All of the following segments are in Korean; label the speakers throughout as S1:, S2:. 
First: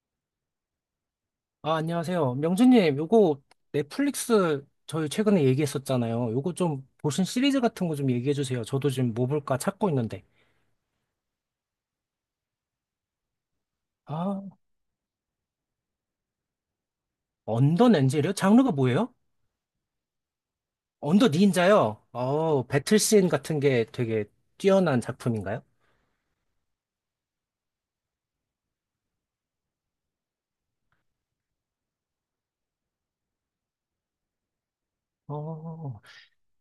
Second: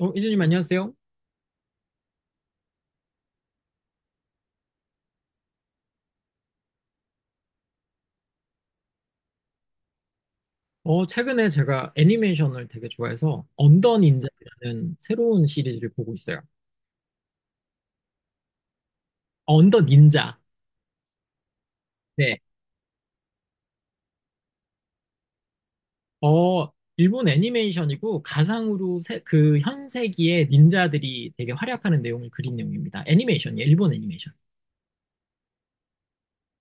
S1: 이진님 안녕하세요.
S2: 아, 안녕하세요. 명준님, 요거 넷플릭스 저희 최근에 얘기했었잖아요. 요거 좀 보신 시리즈 같은 거 좀 얘기해 주세요. 저도 지금 뭐 볼까 찾고 있는데.
S1: 최근에 제가 애니메이션을 되게 좋아해서 언더
S2: 아,
S1: 닌자라는 새로운 시리즈를 보고 있어요.
S2: 언더 렌즈요? 장르가 뭐예요?
S1: 언더 닌자.
S2: 언더 닌자요?
S1: 네.
S2: 배틀씬 같은 게 되게 뛰어난 작품인가요?
S1: 어, 일본 애니메이션이고 그 현세기의 닌자들이 되게 활약하는 내용을 그린 내용입니다. 애니메이션이에요. 일본 애니메이션.
S2: 어,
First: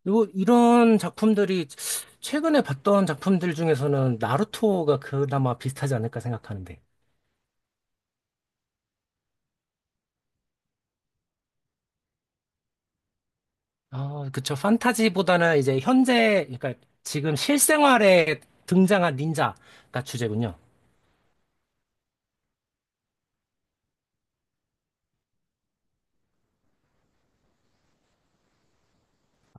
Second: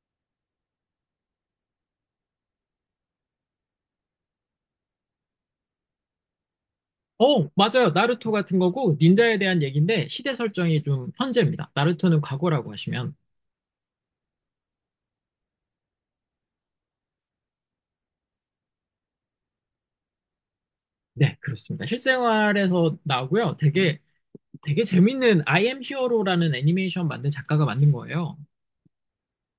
S2: 요, 이런 작품들이 최근에 봤던 작품들 중에서는 나루토가 그나마 비슷하지 않을까 생각하는데.
S1: 어, 맞아요. 나루토 같은 거고 닌자에 대한 얘기인데 시대 설정이 좀 현재입니다. 나루토는 과거라고 하시면
S2: 아, 그쵸. 판타지보다는 이제 현재, 그러니까 지금 실생활에 등장한 닌자가 주제군요.
S1: 네, 그렇습니다. 실생활에서 나오고요. 되게 재밌는 I am 히어로라는 애니메이션 만든 작가가 만든 거예요.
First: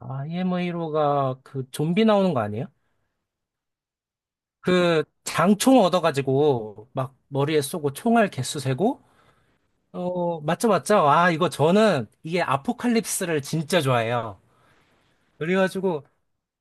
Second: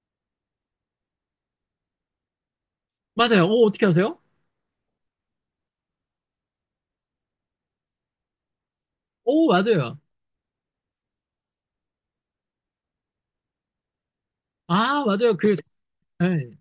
S2: IMA로가 그 좀비 나오는 거 아니에요?
S1: 맞아요. 오, 어떻게 아세요?
S2: 그 장총 얻어가지고 막 머리에 쏘고 총알 개수 세고,
S1: 오, 맞아요.
S2: 맞죠, 맞죠? 아, 이거 저는 이게 아포칼립스를 진짜 좋아해요.
S1: 아, 맞아요. 그,
S2: 그래가지고
S1: 네.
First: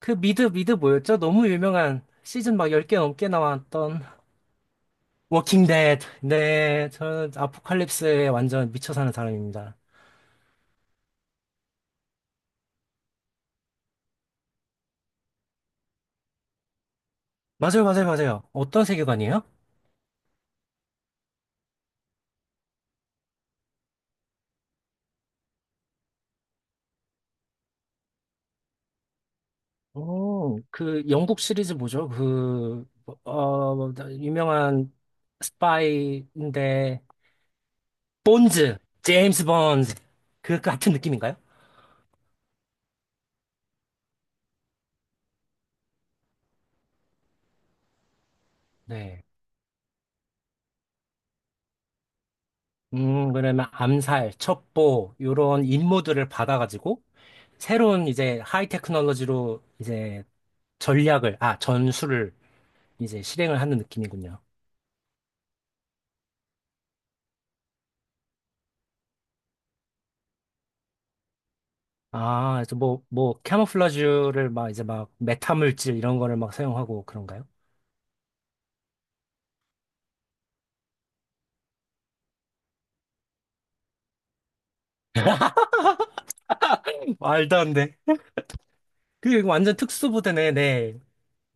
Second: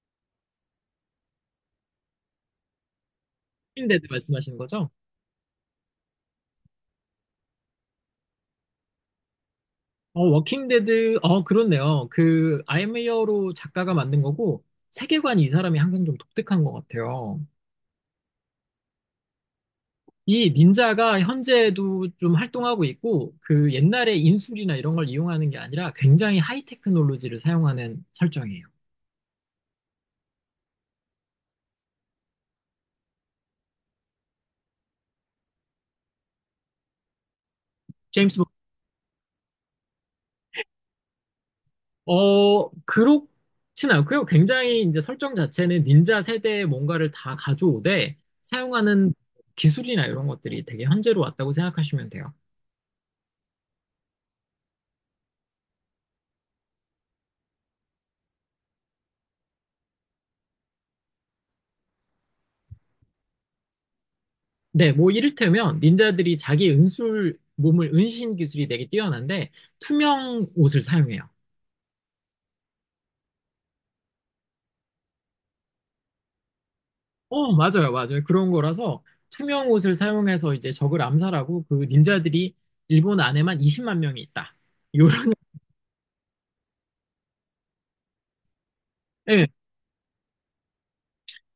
S2: 그 미드 뭐였죠? 너무 유명한 시즌 막 10개 넘게 나왔던
S1: 워킹데드 말씀하시는 거죠?
S2: 워킹 데드. 네, 저는 아포칼립스에 완전 미쳐 사는 사람입니다.
S1: 어, 워킹데드, 어, 그렇네요. 그, I am 히어로 작가가 만든 거고, 세계관이 이 사람이 항상 좀 독특한 것 같아요.
S2: 맞아요, 맞아요, 맞아요. 어떤 세계관이에요?
S1: 이 닌자가 현재도 좀 활동하고 있고, 그 옛날에 인술이나 이런 걸 이용하는 게 아니라 굉장히 하이 테크놀로지를 사용하는 설정이에요.
S2: 오, 그 영국 시리즈 뭐죠? 뭐, 유명한 스파이인데,
S1: 제임스.
S2: 본즈, 제임스 본즈. 그 같은 느낌인가요?
S1: 어, 그렇진 않고요. 굉장히 이제 설정 자체는 닌자 세대의 뭔가를 다 가져오되 사용하는
S2: 네.
S1: 기술이나 이런 것들이 되게 현재로 왔다고 생각하시면 돼요.
S2: 그러면 암살, 첩보, 요런 임무들을 받아가지고, 새로운 이제 하이 테크놀로지로 이제 전략을, 아, 전술을 이제 실행을 하는 느낌이군요.
S1: 네, 뭐 이를테면 닌자들이 자기 은술 몸을 은신 기술이 되게 뛰어난데 투명 옷을 사용해요.
S2: 아, 그래서 뭐, 캐모플라주를 막 이제 막 메타물질 이런 거를 막 사용하고 그런가요?
S1: 어, 맞아요, 맞아요. 그런 거라서 투명 옷을 사용해서 이제 적을 암살하고 그 닌자들이 일본 안에만 20만 명이 있다. 요런,
S2: 말도 안 돼. 그게
S1: 예,
S2: 완전 특수부대네, 네.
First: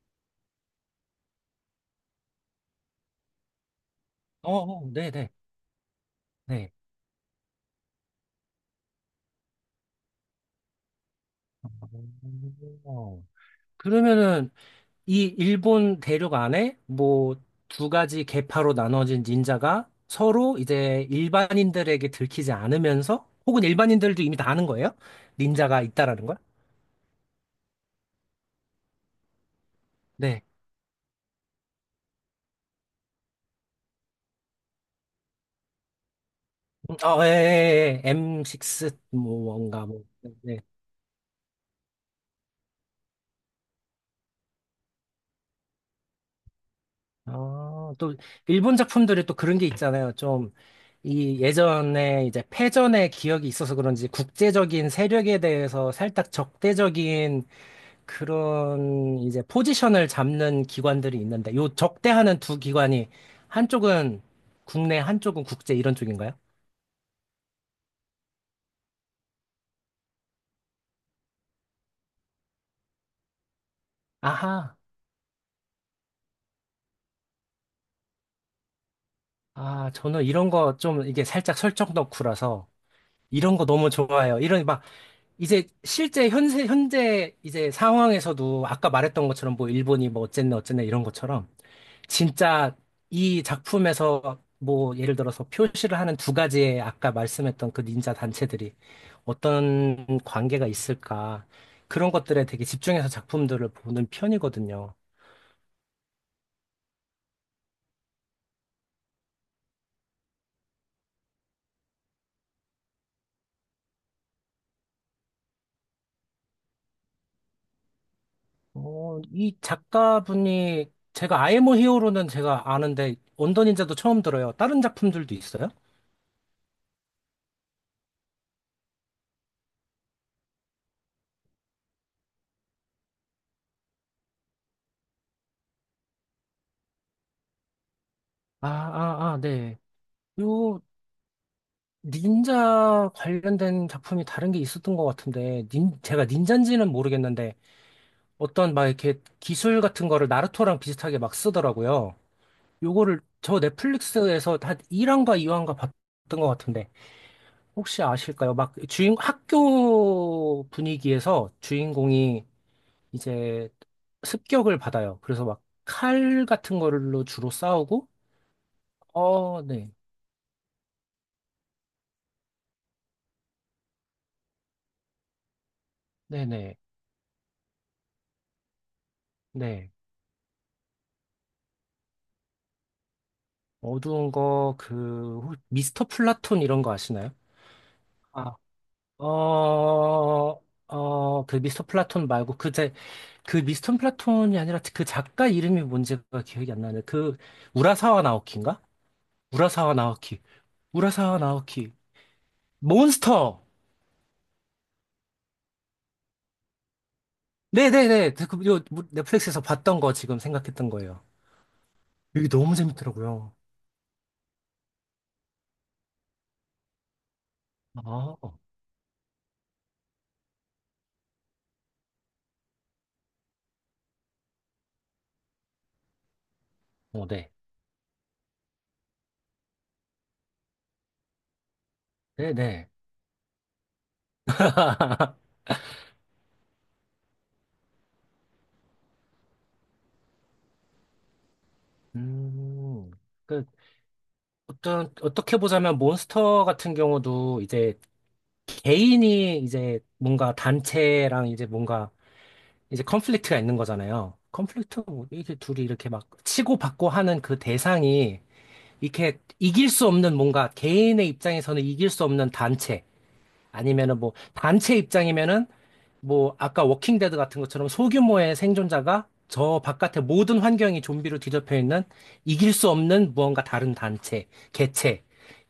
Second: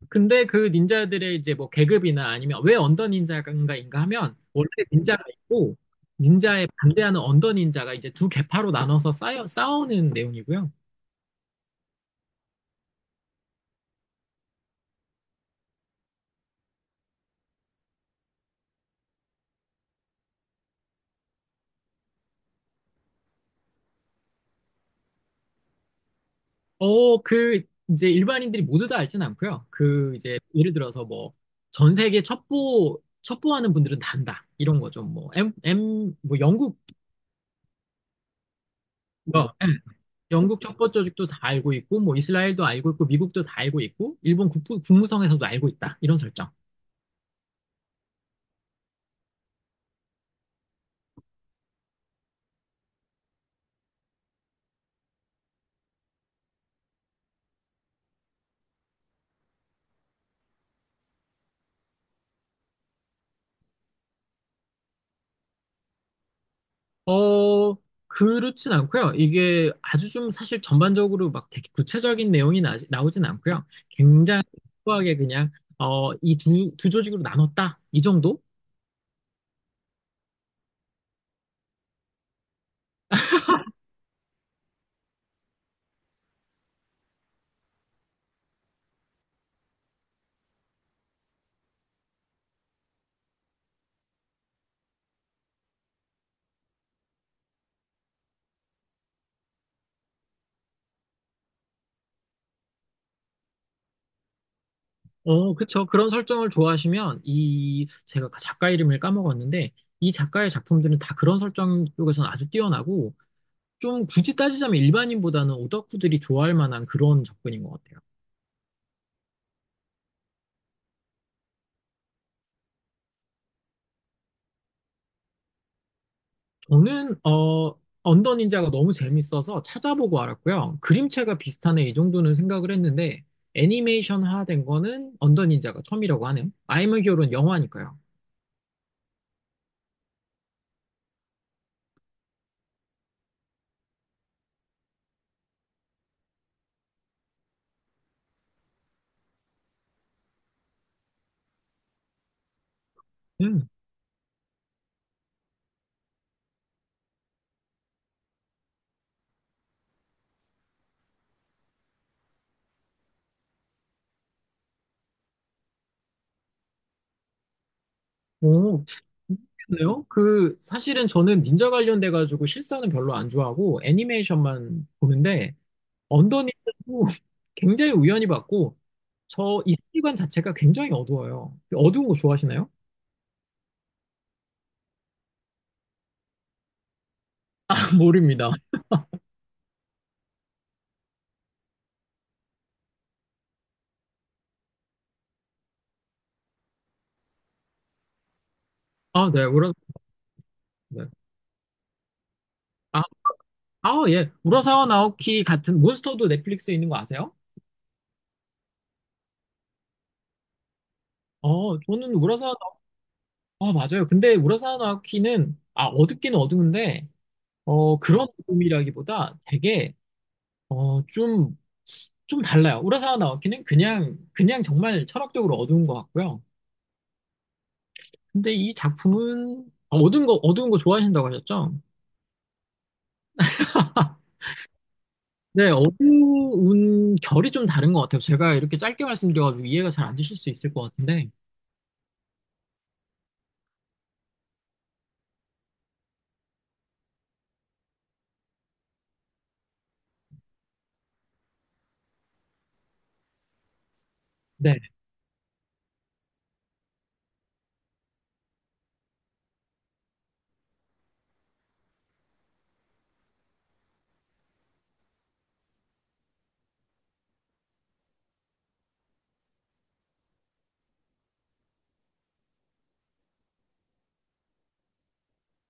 S1: 근데 그 닌자들의 이제 뭐 계급이나 아니면 왜 언더 닌자인가인가 하면 원래
S2: 네,
S1: 닌자가
S2: 네,
S1: 있고 닌자에
S2: 네.
S1: 반대하는 언더 닌자가 이제 두 계파로 나눠서 싸우는 내용이고요.
S2: 어, 그러면은 이 일본 대륙 안에 뭐 두 가지 계파로 나눠진 닌자가 서로 이제 일반인들에게 들키지 않으면서 혹은 일반인들도 이미 다 아는 거예요? 닌자가 있다라는 걸?
S1: 그 이제 일반인들이 모두 다 알진 않고요. 그 이제
S2: 네.
S1: 예를 들어서 뭐 전 세계 첩보 첩보하는 분들은 다 안다 이런 거죠. 뭐 M M 뭐 영국
S2: 예, 예, 예. M6
S1: 뭐
S2: 뭐 뭔가 뭐. 네.
S1: 영국 첩보 조직도 다 알고 있고 뭐 이스라엘도 알고 있고 미국도 다 알고 있고 일본 국부, 국무성에서도 알고 있다 이런 설정.
S2: 아, 또 일본 작품들이 또 그런 게 있잖아요. 좀 이 예전에 이제 패전의 기억이 있어서 그런지 국제적인 세력에 대해서 살짝 적대적인 그런 이제 포지션을 잡는 기관들이 있는데 요 적대하는 두 기관이 한쪽은 국내, 한쪽은 국제 이런 쪽인가요?
S1: 어, 그렇진 않고요. 이게 아주 좀 사실 전반적으로 막 되게 구체적인 내용이 나오진 않고요. 굉장히
S2: 아하.
S1: 소소하게 그냥 이 두 조직으로 나눴다. 이 정도?
S2: 아, 저는 이런 거 좀 이게 살짝 설정 덕후라서 이런 거 너무 좋아해요. 이런 이제 실제 현재 이제 상황에서도 아까 말했던 것처럼 뭐 일본이 뭐 어쨌네 어쨌네 이런 것처럼 진짜 이 작품에서 뭐 예를 들어서 표시를 하는 두 가지의 아까 말씀했던 그 닌자 단체들이 어떤 관계가 있을까 그런 것들에 되게 집중해서 작품들을 보는 편이거든요.
S1: 어, 그쵸. 그런 설정을 좋아하시면 이 제가 작가 이름을 까먹었는데 이 작가의 작품들은 다 그런 설정 쪽에서는 아주 뛰어나고 좀 굳이 따지자면 일반인보다는 오덕후들이 좋아할 만한 그런 접근인 것 같아요.
S2: 이 작가분이 제가 아이 모 히어로는 제가 아는데 원더 닌자도 처음 들어요. 다른 작품들도 있어요?
S1: 저는 언더 닌자가 너무 재밌어서 찾아보고 알았고요. 그림체가 비슷하네 이 정도는 생각을 했는데 애니메이션화된 거는 언더 닌자가 처음이라고 하네요. 아이 엠 히어로는 영화니까요.
S2: 아, 아, 아, 네. 요 닌자 관련된 작품이 다른 게 있었던 것 같은데, 닌, 제가 닌자인지는 모르겠는데, 어떤 막 이렇게 기술 같은 거를 나루토랑 비슷하게 막 쓰더라고요. 요거를 저
S1: 음.
S2: 넷플릭스에서 한 1화인가 2화인가 봤던 것 같은데, 혹시 아실까요? 막 주인, 학교 분위기에서 주인공이 이제 습격을 받아요. 그래서 막 칼 같은 걸로 주로 싸우고,
S1: 오,
S2: 어, 네.
S1: 그래요? 그 사실은 저는 닌자 관련돼 가지고 실사는 별로 안 좋아하고 애니메이션만 보는데 언더
S2: 네네.
S1: 닌자도 굉장히 우연히 봤고 저 이
S2: 네.
S1: 세계관 자체가 굉장히 어두워요. 어두운 거 좋아하시나요?
S2: 어두운 거, 그, 미스터 플라톤 이런 거 아시나요?
S1: 모릅니다.
S2: 아, 어, 그 미스터 플라톤 말고, 그, 제, 그 미스터 플라톤이 아니라 그 작가 이름이 뭔지가 기억이 안 나네. 그, 우라사와 나오키인가?
S1: 아, 네,
S2: 우라사와
S1: 그렇습니다.
S2: 나오키. 우라사와 나오키. 몬스터!
S1: 아, 예. 우라사와 나오키 같은 몬스터도 넷플릭스에 있는 거 아세요?
S2: 네네네. 그, 요, 뭐, 넷플릭스에서 봤던 거 지금 생각했던 거예요.
S1: 어, 저는
S2: 이게
S1: 우라사와
S2: 너무
S1: 나오키,
S2: 재밌더라고요.
S1: 아, 맞아요. 근데 우라사와 나오키는, 아, 어둡긴 어두운데, 그런
S2: 아,
S1: 어둠이라기보다 되게, 어, 좀, 좀 달라요. 우라사와 나오키는 그냥 정말 철학적으로 어두운 것 같고요.
S2: 네.
S1: 근데 이 작품은, 어두운 거 좋아하신다고 하셨죠?
S2: 네네.
S1: 네, 어두운 결이 좀 다른 것 같아요. 제가 이렇게 짧게 말씀드려가지고 이해가 잘 안 되실 수 있을 것 같은데,
S2: 음. 그, 어떻게 보자면 몬스터 같은 경우도 이제 개인이 이제 뭔가 단체랑 이제 뭔가 이제 컨플릭트가 있는 거잖아요.
S1: 네.
S2: 컨플릭트, 뭐 이게 둘이 이렇게 막 치고받고 하는 그 대상이 이렇게 이길 수 없는 뭔가 개인의 입장에서는 이길 수 없는 단체 아니면은 뭐 단체 입장이면은 뭐 아까 워킹 데드 같은 것처럼 소규모의 생존자가 저 바깥의 모든 환경이 좀비로 뒤덮여 있는 이길 수 없는 무언가 다른 단체, 개체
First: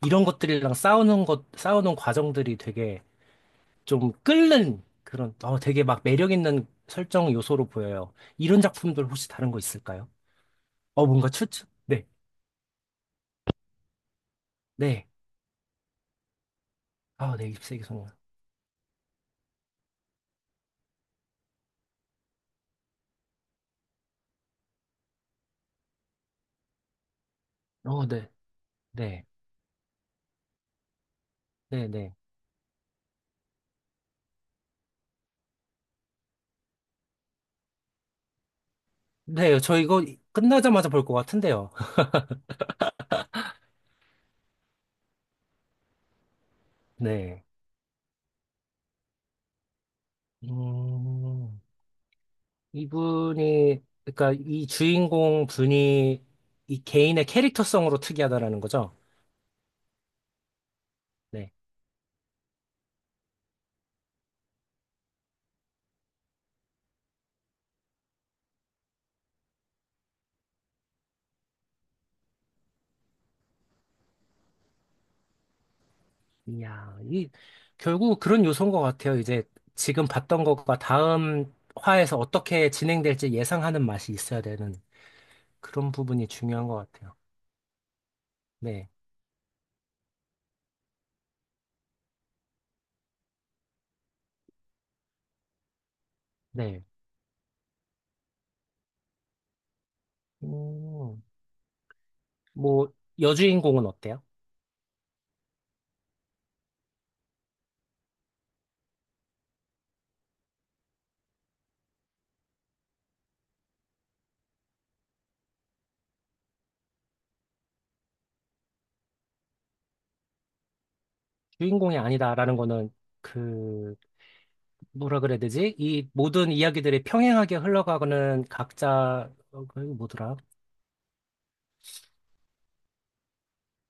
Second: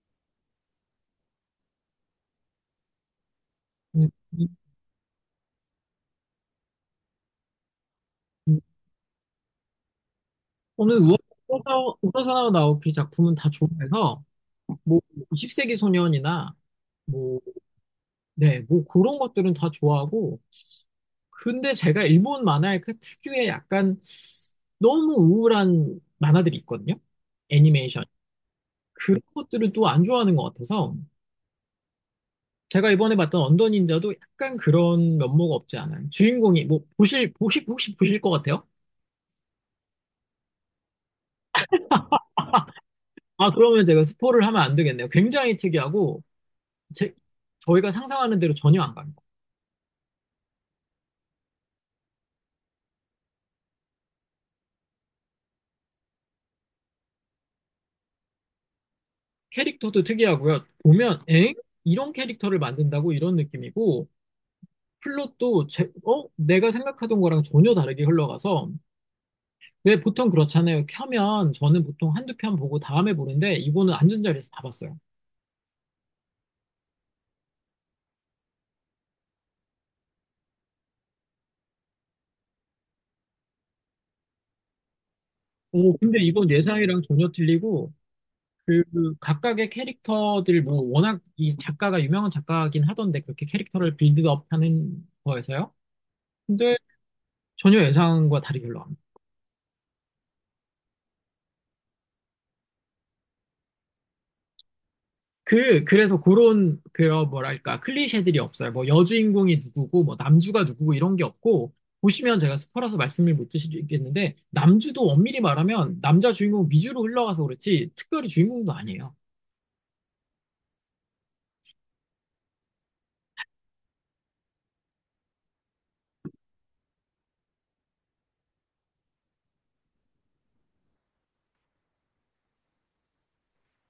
S2: 이런 것들이랑 싸우는 것 싸우는 과정들이 되게
S1: 음,
S2: 좀
S1: 음,
S2: 끓는 그런 어 되게 막 매력 있는 설정 요소로 보여요. 이런 작품들 혹시 다른 거 있을까요?
S1: 오늘
S2: 뭔가 추측? 네.
S1: 우러사나와 나오키 작품은 다 좋아해서 뭐
S2: 네.
S1: 20세기 소년이나
S2: 아,
S1: 뭐,
S2: 네. 잎새기 소년.
S1: 네, 뭐 그런 것들은 다 좋아하고 근데 제가 일본 만화의 그 특유의 약간 너무 우울한 만화들이 있거든요. 애니메이션.
S2: 어, 네.
S1: 그런
S2: 네.
S1: 것들을 또 안 좋아하는 것 같아서
S2: 네, 네.
S1: 제가 이번에 봤던 언더 닌자도 약간 그런 면모가 없지 않아요. 주인공이 뭐 보실 보시 혹시 보실 것 같아요?
S2: 네, 저 이거 끝나자마자 볼 것 같은데요.
S1: 아 그러면 제가 스포를 하면 안 되겠네요. 굉장히 특이하고 제,
S2: 네.
S1: 저희가 상상하는 대로 전혀 안 가요.
S2: 음. 이분이, 그러니까 이 주인공 분이 이 개인의 캐릭터성으로 특이하다라는 거죠.
S1: 캐릭터도 특이하고요. 보면
S2: 네.
S1: 엥? 이런 캐릭터를 만든다고 이런 느낌이고 플롯도 어? 내가 생각하던 거랑 전혀 다르게 흘러가서 왜 보통 그렇잖아요. 켜면 저는 보통 한두 편 보고 다음에 보는데 이거는 앉은 자리에서 다 봤어요.
S2: 이야, 결국 그런 요소인 것 같아요. 이제 지금 봤던 것과 다음 화에서 어떻게 진행될지 예상하는 맛이 있어야 되는 그런
S1: 오, 근데
S2: 부분이
S1: 이건
S2: 중요한 것
S1: 예상이랑
S2: 같아요.
S1: 전혀 틀리고
S2: 네.
S1: 그 각각의 캐릭터들 뭐 워낙 이 작가가 유명한 작가긴 하던데 그렇게 캐릭터를 빌드업하는 거에서요. 근데
S2: 네.
S1: 전혀 예상과 다르게 흘러갑니다.
S2: 음, 뭐, 여주인공은 어때요?
S1: 그래서 그런, 뭐랄까, 클리셰들이 없어요. 뭐, 여주인공이 누구고, 뭐, 남주가 누구고, 이런 게 없고, 보시면 제가 스포라서 말씀을 못 드리겠는데, 남주도 엄밀히 말하면, 남자 주인공 위주로 흘러가서 그렇지, 특별히 주인공도 아니에요.
S2: 주인공이 아니다라는 거는 그, 뭐라 그래야 되지? 이 모든 이야기들이 평행하게 흘러가는 각자, 그 뭐더라?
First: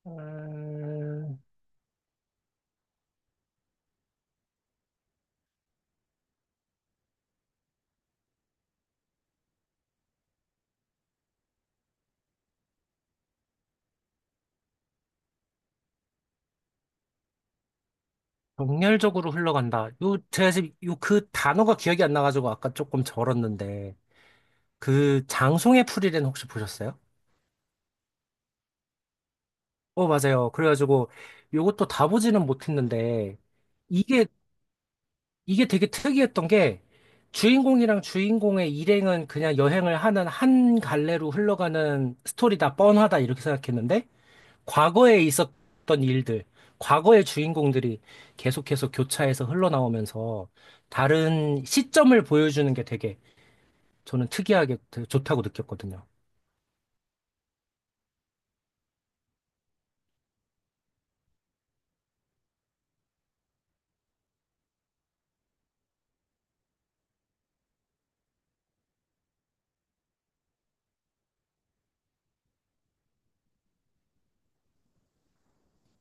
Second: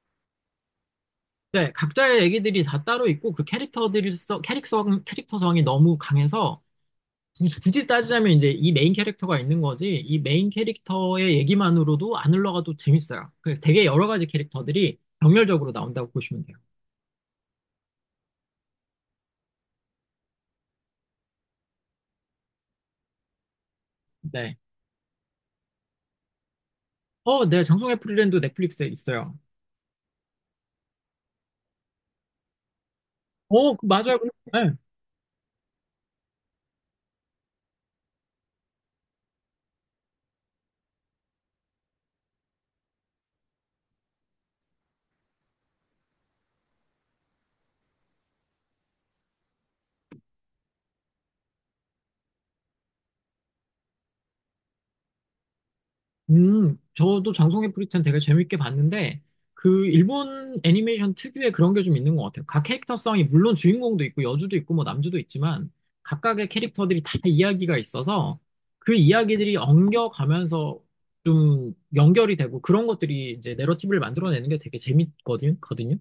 S2: 음,
S1: 네, 각자의 얘기들이 다 따로 있고, 그 캐릭터들이, 캐릭터성이 너무 강해서, 굳이 따지자면 이제 이 메인 캐릭터가 있는 거지, 이 메인 캐릭터의 얘기만으로도 안 흘러가도 재밌어요. 그 되게 여러 가지 캐릭터들이 병렬적으로 나온다고 보시면 돼요.
S2: 정렬적으로 흘러간다. 요, 제가 지금 요 그 단어가 기억이 안 나가지고 아까 조금 절었는데,
S1: 네.
S2: 그 장송의 풀이는 혹시 보셨어요?
S1: 어, 네, 장송의 프리랜드 넷플릭스에 있어요.
S2: 어, 맞아요. 그래가지고 요것도 다 보지는 못했는데,
S1: 맞아요.
S2: 이게,
S1: 네.
S2: 이게 되게 특이했던 게, 주인공이랑 주인공의 일행은 그냥 여행을 하는 한 갈래로 흘러가는 스토리다, 뻔하다, 이렇게 생각했는데, 과거에 있었던 일들, 과거의 주인공들이 계속해서 교차해서 흘러나오면서 다른 시점을 보여주는 게 되게 저는 특이하게 되게 좋다고 느꼈거든요.
S1: 저도 장송의 프리랜드 되게 재밌게 봤는데, 그 일본 애니메이션 특유의 그런 게 좀 있는 것 같아요. 각 캐릭터성이 물론 주인공도 있고 여주도 있고 뭐 남주도 있지만 각각의 캐릭터들이 다 이야기가 있어서 그 이야기들이 엉겨가면서 좀 연결이 되고 그런 것들이 이제 내러티브를 만들어내는 게 되게 재밌거든요. 거든요.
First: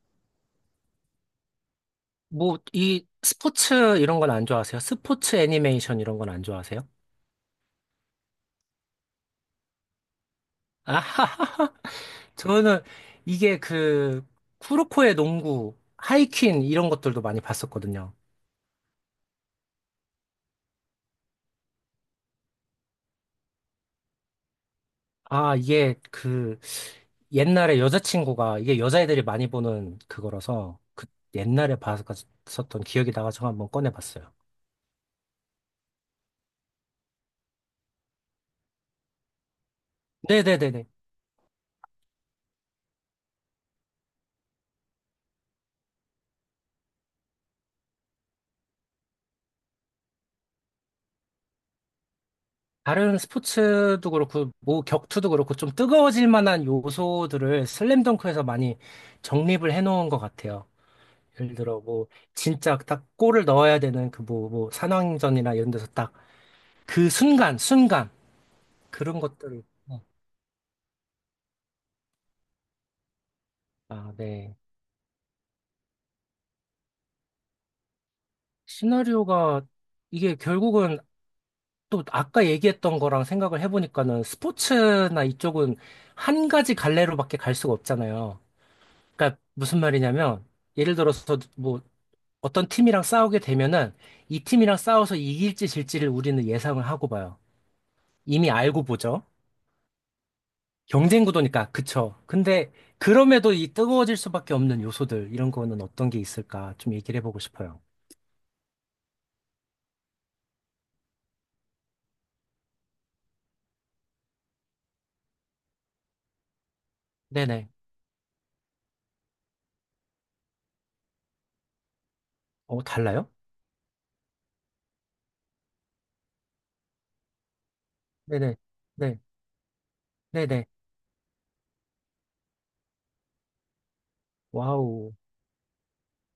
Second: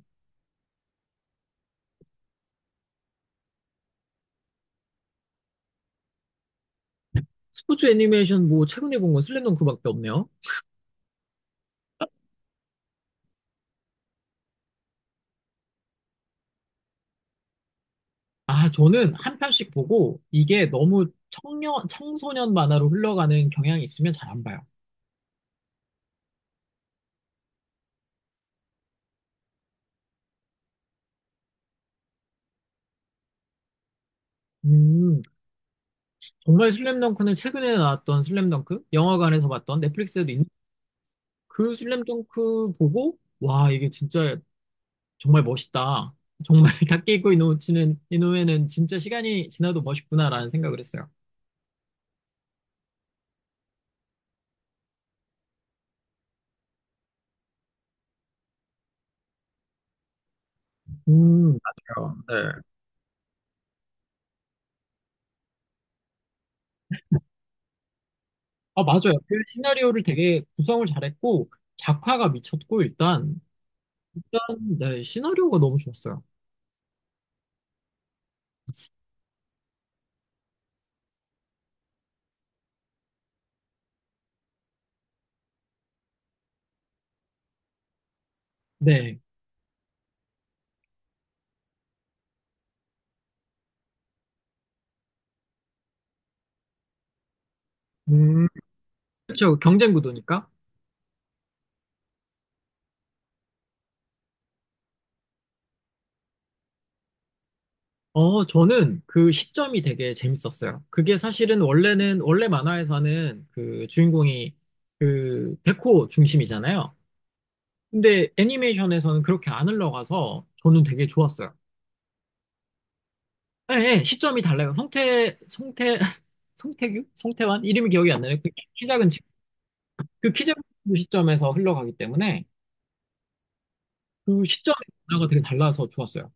S2: 뭐, 이 스포츠 이런 건 안 좋아하세요? 스포츠 애니메이션 이런 건 안 좋아하세요?
S1: 스포츠 애니메이션 뭐 최근에 본 건 슬램덩크밖에 없네요.
S2: 아하하하. 저는 이게 그 쿠로코의 농구, 하이퀸 이런 것들도 많이 봤었거든요.
S1: 아, 저는 한 편씩 보고 이게 너무 청년, 청소년 만화로 흘러가는 경향이 있으면 잘 안 봐요.
S2: 아, 이게 그 옛날에 여자친구가 이게 여자애들이 많이 보는 그거라서 그 옛날에 봤었던 기억이 나가지고 한번 꺼내봤어요.
S1: 음, 정말 슬램덩크는 최근에 나왔던 슬램덩크? 영화관에서 봤던 넷플릭스에도 있는
S2: 네네네네.
S1: 그 슬램덩크 보고, 와, 이게 진짜 정말 멋있다. 정말 다케이코 이노우치는, 이노우에는 진짜 시간이 지나도 멋있구나라는 생각을 했어요.
S2: 다른 스포츠도 그렇고 뭐 격투도 그렇고 좀 뜨거워질 만한 요소들을 슬램덩크에서 많이 정립을 해놓은 것 같아요. 예를 들어 뭐
S1: 요 네.
S2: 진짜 딱 골을 넣어야 되는 그 뭐 산왕전이나 이런 데서 딱 그 순간 순간
S1: 아, 맞아요.
S2: 그런
S1: 그
S2: 것들을
S1: 시나리오를 되게 구성을 잘했고, 작화가 미쳤고, 일단,
S2: 아,
S1: 일단,
S2: 네.
S1: 네, 시나리오가 너무 좋았어요.
S2: 시나리오가 이게 결국은 또 아까 얘기했던 거랑 생각을 해보니까는 스포츠나 이쪽은 한 가지 갈래로밖에 갈 수가 없잖아요.
S1: 네.
S2: 그러니까 무슨 말이냐면 예를 들어서 뭐 어떤 팀이랑 싸우게 되면은 이 팀이랑 싸워서 이길지 질지를 우리는 예상을 하고 봐요.
S1: 음,
S2: 이미 알고 보죠.
S1: 그렇죠. 경쟁 구도니까.
S2: 경쟁 구도니까 그쵸. 근데 그럼에도 이 뜨거워질 수밖에 없는 요소들 이런 거는 어떤 게 있을까 좀 얘기를 해보고 싶어요.
S1: 어, 저는 그 시점이 되게 재밌었어요. 그게 사실은 원래 만화에서는 그 주인공이 그 백호 중심이잖아요.
S2: 네네.
S1: 근데 애니메이션에서는 그렇게 안 흘러가서 저는 되게 좋았어요.
S2: 어 달라요?
S1: 예, 예, 시점이 달라요. 송태환 이름이 기억이 안 나네요.
S2: 네네.
S1: 키 작은
S2: 네.
S1: 친구. 그키 작은
S2: 네네.
S1: 친구 시점에서 흘러가기 때문에 그 시점의
S2: 와우.
S1: 변화가 되게 달라서 좋았어요.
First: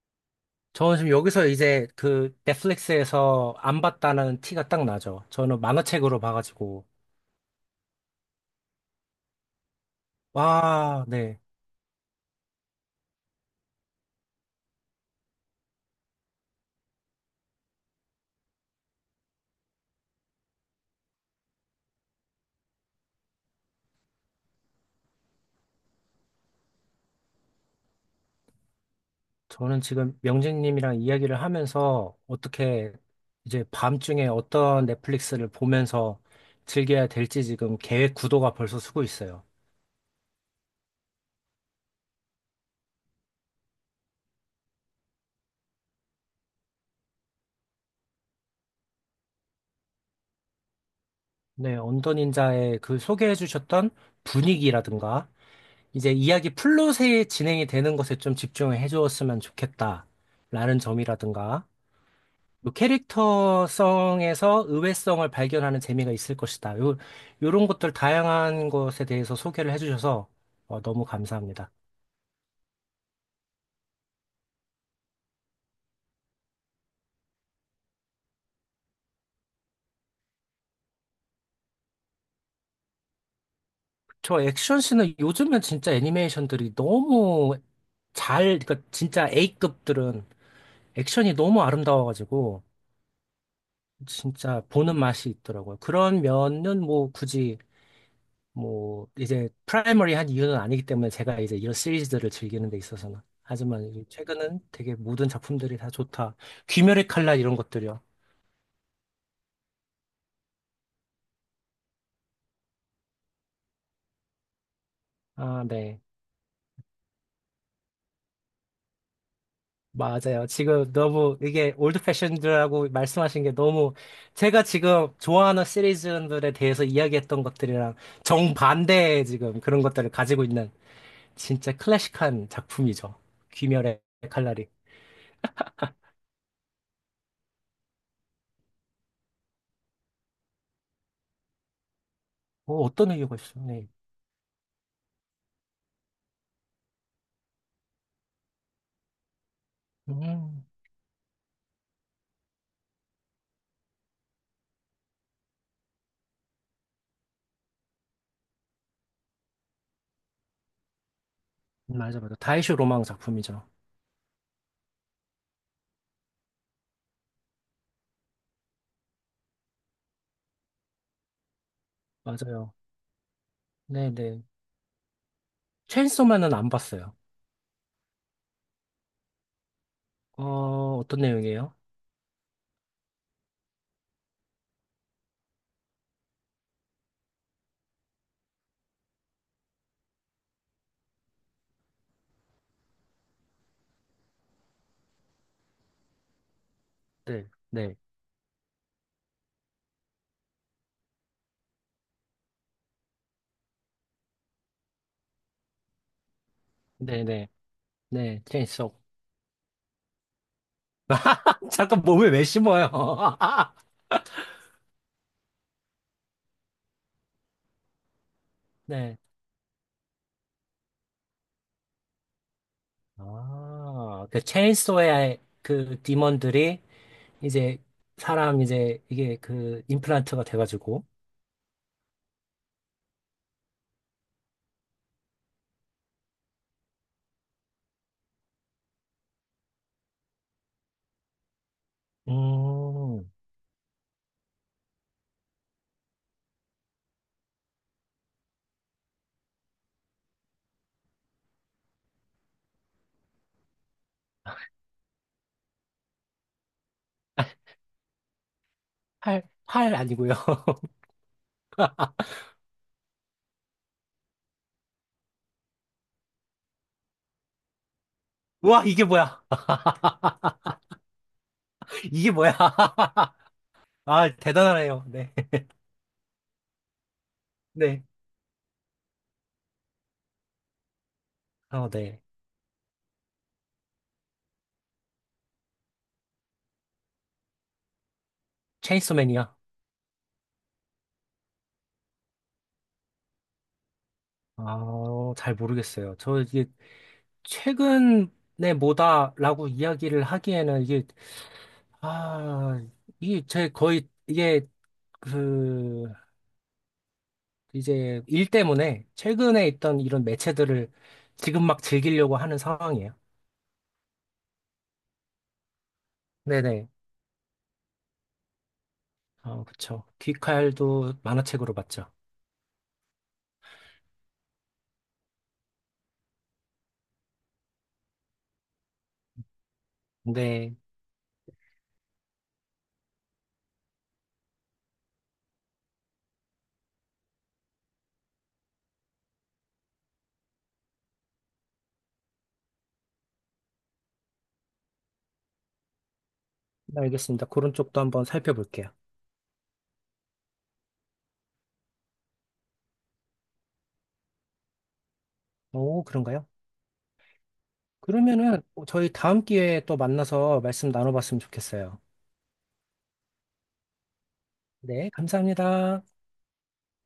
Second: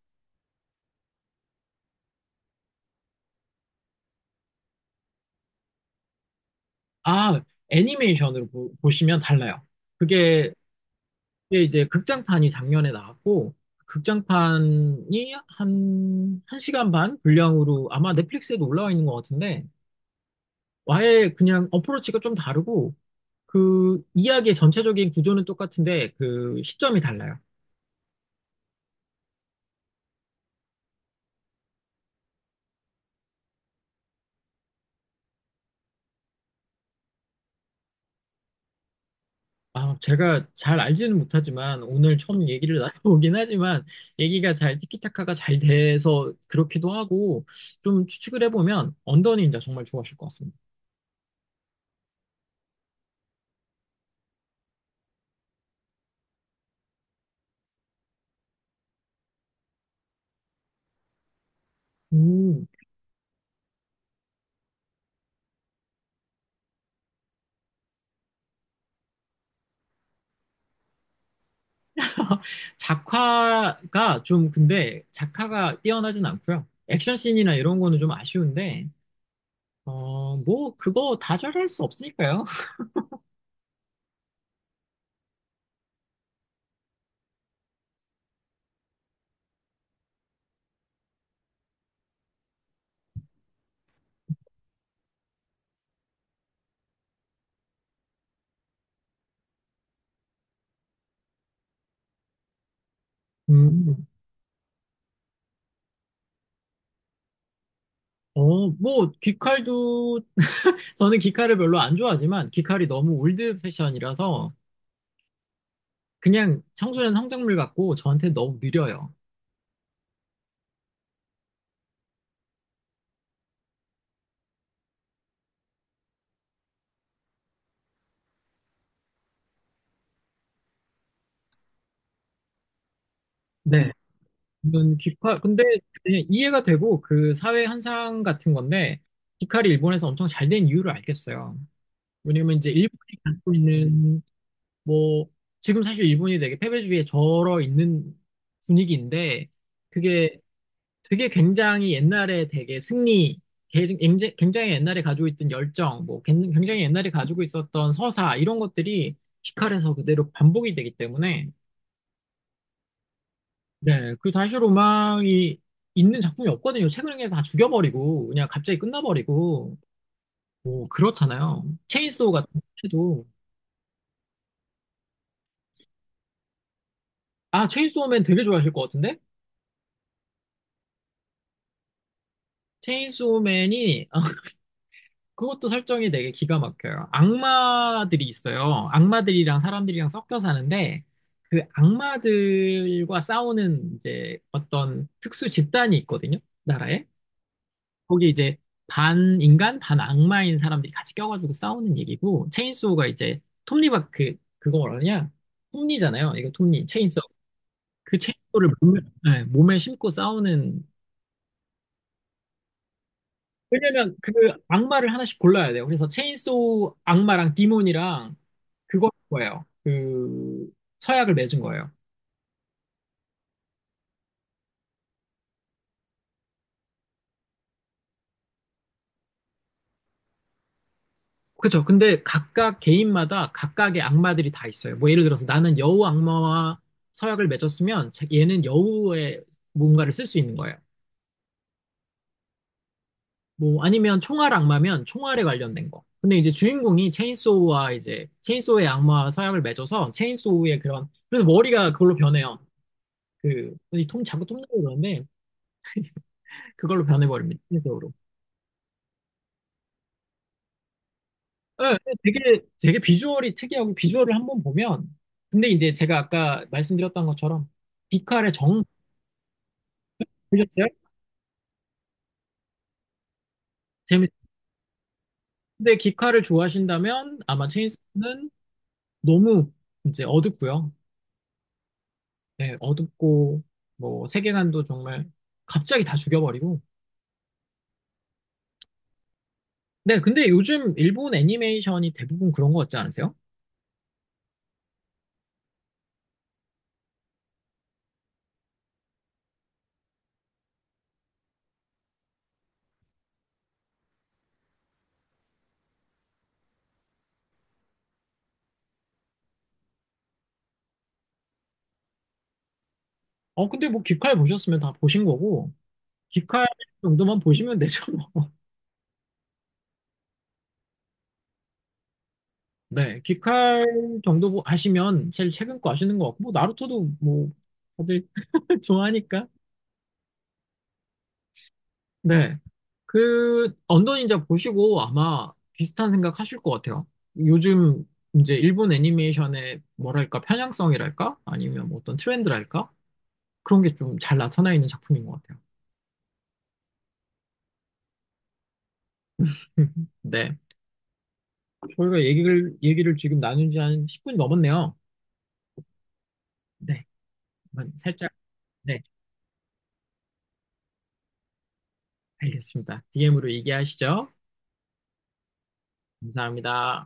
S2: 저는 지금 여기서 이제 그 넷플릭스에서 안 봤다는 티가 딱 나죠. 저는 만화책으로 봐가지고.
S1: 아, 보시면 달라요. 그게
S2: 와, 네.
S1: 이데 이제 극장판이 작년에 나왔고, 극장판이 한 시간 반 분량으로 아마 넷플릭스에도 올라와 있는 것 같은데, 아예 그냥 어프로치가 좀 다르고, 그 이야기의 전체적인 구조는 똑같은데, 그 시점이 달라요.
S2: 저는 지금 명진님이랑 이야기를 하면서 어떻게 이제 밤중에 어떤 넷플릭스를 보면서 즐겨야 될지 지금 계획 구도가 벌써 서고 있어요.
S1: 아, 제가 잘 알지는 못하지만, 오늘 처음 얘기를 나눠보긴 하지만, 얘기가 잘 티키타카가 잘 돼서 그렇기도 하고, 좀 추측을 해보면, 언더 닌자 정말 좋아하실 것 같습니다.
S2: 네, 언더닌자의 그 소개해 주셨던 분위기라든가 이제 이야기 플롯에 진행이 되는 것에 좀 집중을 해 주었으면 좋겠다라는 점이라든가
S1: 음.
S2: 요 캐릭터성에서 의외성을 발견하는 재미가 있을 것이다. 요, 요런 것들 다양한 것에 대해서 소개를 해주셔서 어, 너무 감사합니다.
S1: 작화가 좀 근데 작화가 뛰어나진 않고요. 액션 씬이나 이런 거는 좀 아쉬운데 뭐 그거 다 잘할 수 없으니까요.
S2: 저 액션 씬은 요즘은 진짜 애니메이션들이 너무 잘, 그러니까 진짜 A급들은 액션이 너무 아름다워가지고 진짜 보는 맛이 있더라고요. 그런 면은 뭐 굳이 뭐 이제 프라이머리 한 이유는 아니기 때문에 제가 이제 이런 시리즈들을 즐기는 데 있어서는 하지만 이제
S1: 음.
S2: 최근은 되게 모든 작품들이 다 좋다. 귀멸의 칼날 이런 것들이요.
S1: 뭐 귀칼도 저는 귀칼을 별로 안 좋아하지만 귀칼이 너무 올드 패션이라서
S2: 아, 네.
S1: 그냥 청소년 성장물 같고 저한테 너무 느려요.
S2: 맞아요. 지금 너무 이게 올드 패션들하고 말씀하신 게 너무 제가 지금 좋아하는 시리즈들에 대해서 이야기했던 것들이랑 정반대의 지금 그런 것들을 가지고 있는 진짜 클래식한 작품이죠.
S1: 네.
S2: 귀멸의 칼날이.
S1: 이건 귀칼 근데 그냥 이해가 되고 그 사회 현상 같은 건데 귀칼이 일본에서 엄청 잘된 이유를 알겠어요. 왜냐면 이제 일본이
S2: 어떤 의미가
S1: 갖고
S2: 있어요? 네.
S1: 있는 뭐 지금 사실 일본이 되게 패배주의에 절어 있는 분위기인데 그게
S2: 음,
S1: 되게 굉장히 옛날에 되게 승리 개- 굉장히 굉장히 옛날에 가지고 있던 열정 뭐 굉장히 옛날에 가지고 있었던 서사 이런 것들이 피칼에서 그대로 반복이 되기 때문에
S2: 맞아, 맞아. 다이쇼 로망 작품이죠.
S1: 네 그 다시 로망이 있는 작품이 없거든요 최근에 그냥 다 죽여버리고 그냥 갑자기 끝나버리고 뭐 그렇잖아요 체인소우 같은
S2: 맞아요.
S1: 것도
S2: 네네. 체인소맨은 안 봤어요.
S1: 아 체인소우맨 되게 좋아하실 것 같은데
S2: 어, 어떤 내용이에요?
S1: 체인소우맨이 그것도 설정이 되게 기가 막혀요. 악마들이 있어요. 악마들이랑 사람들이랑 섞여 사는데 그 악마들과 싸우는 이제 어떤 특수 집단이 있거든요. 나라에.
S2: 네, 네,
S1: 거기 이제 반 인간, 반 악마인 사람들이 같이 껴가지고 싸우는 얘기고 체인소가 이제 톱니바크 그거 뭐라냐? 톱니잖아요. 이거 톱니, 체인소.
S2: 네, 네,
S1: 그
S2: 네,
S1: 체인소를
S2: 체인소.
S1: 몸에, 네, 몸에 심고 싸우는
S2: 잠깐 몸에 왜 심어요?
S1: 왜냐면 그 악마를 하나씩 골라야 돼요. 그래서 체인소우 악마랑 디몬이랑 그거
S2: 네.
S1: 거예요. 그 서약을 맺은 거예요.
S2: 아, 그 체인소의 그 디몬들이 이제 사람 이제 이게 그 임플란트가 돼가지고.
S1: 그렇죠. 근데 각각 개인마다 각각의 악마들이 다 있어요. 뭐 예를 들어서 나는 여우 악마와 서약을 맺었으면 얘는 여우의 뭔가를 쓸 수 있는 거예요.
S2: 음,
S1: 뭐 아니면 총알 악마면 총알에 관련된 거. 근데 이제 주인공이 체인소우와 이제 체인소우의 악마와 서약을 맺어서 체인소우의 그런 그래서 머리가 그걸로 변해요. 자꾸 톰 나고 그러는데, 그걸로 변해버립니다. 흰색으로.
S2: 팔, 팔 아니고요.
S1: 예, 되게 비주얼이 특이하고 비주얼을 한번 보면 근데 이제 제가 아까 말씀드렸던 것처럼 기카의 정
S2: 와, 이게 뭐야?
S1: 보셨어요?
S2: 이게 뭐야?
S1: 재밌.
S2: 아, 대단하네요. 네,
S1: 근데 기카를 좋아하신다면 아마
S2: 네.
S1: 체인소는 너무 이제 어둡고요.
S2: 어, 네.
S1: 네, 어둡고 뭐 세계관도 정말 갑자기 다 죽여버리고.
S2: 체인소맨이요.
S1: 네, 근데 요즘 일본 애니메이션이 대부분 그런 거 같지 않으세요?
S2: 아, 잘 모르겠어요. 저 이게 최근에 뭐다라고 이야기를 하기에는 이게, 아, 이게 제 거의, 이게 그, 이제 일 때문에 최근에 있던 이런 매체들을 지금 막 즐기려고 하는 상황이에요.
S1: 근데 뭐 기카를 보셨으면 다 보신 거고 기카
S2: 네네.
S1: 정도만 보시면 되죠. 뭐.
S2: 그쵸. 귀칼도 만화책으로 봤죠.
S1: 네, 귀칼 정도 하시면 제일 최근 거 아시는 것 같고, 뭐, 나루토도 뭐, 다들 좋아하니까.
S2: 네.
S1: 네, 그, 언더 닌자 보시고 아마 비슷한 생각 하실 것 같아요. 요즘 이제 일본 애니메이션의 뭐랄까, 편향성이랄까? 아니면 뭐 어떤 트렌드랄까? 그런 게 좀 잘 나타나 있는 작품인 것 같아요.
S2: 알겠습니다. 그런 쪽도 한번 살펴볼게요.
S1: 네, 저희가 얘기를 지금 나눈 지한 10분이 넘었네요.
S2: 오, 그런가요?
S1: 네, 한번 살짝,
S2: 그러면은
S1: 네,
S2: 저희 다음 기회에 또 만나서 말씀 나눠봤으면 좋겠어요.
S1: 알겠습니다. DM으로 얘기하시죠.
S2: 네, 감사합니다.
S1: 감사합니다.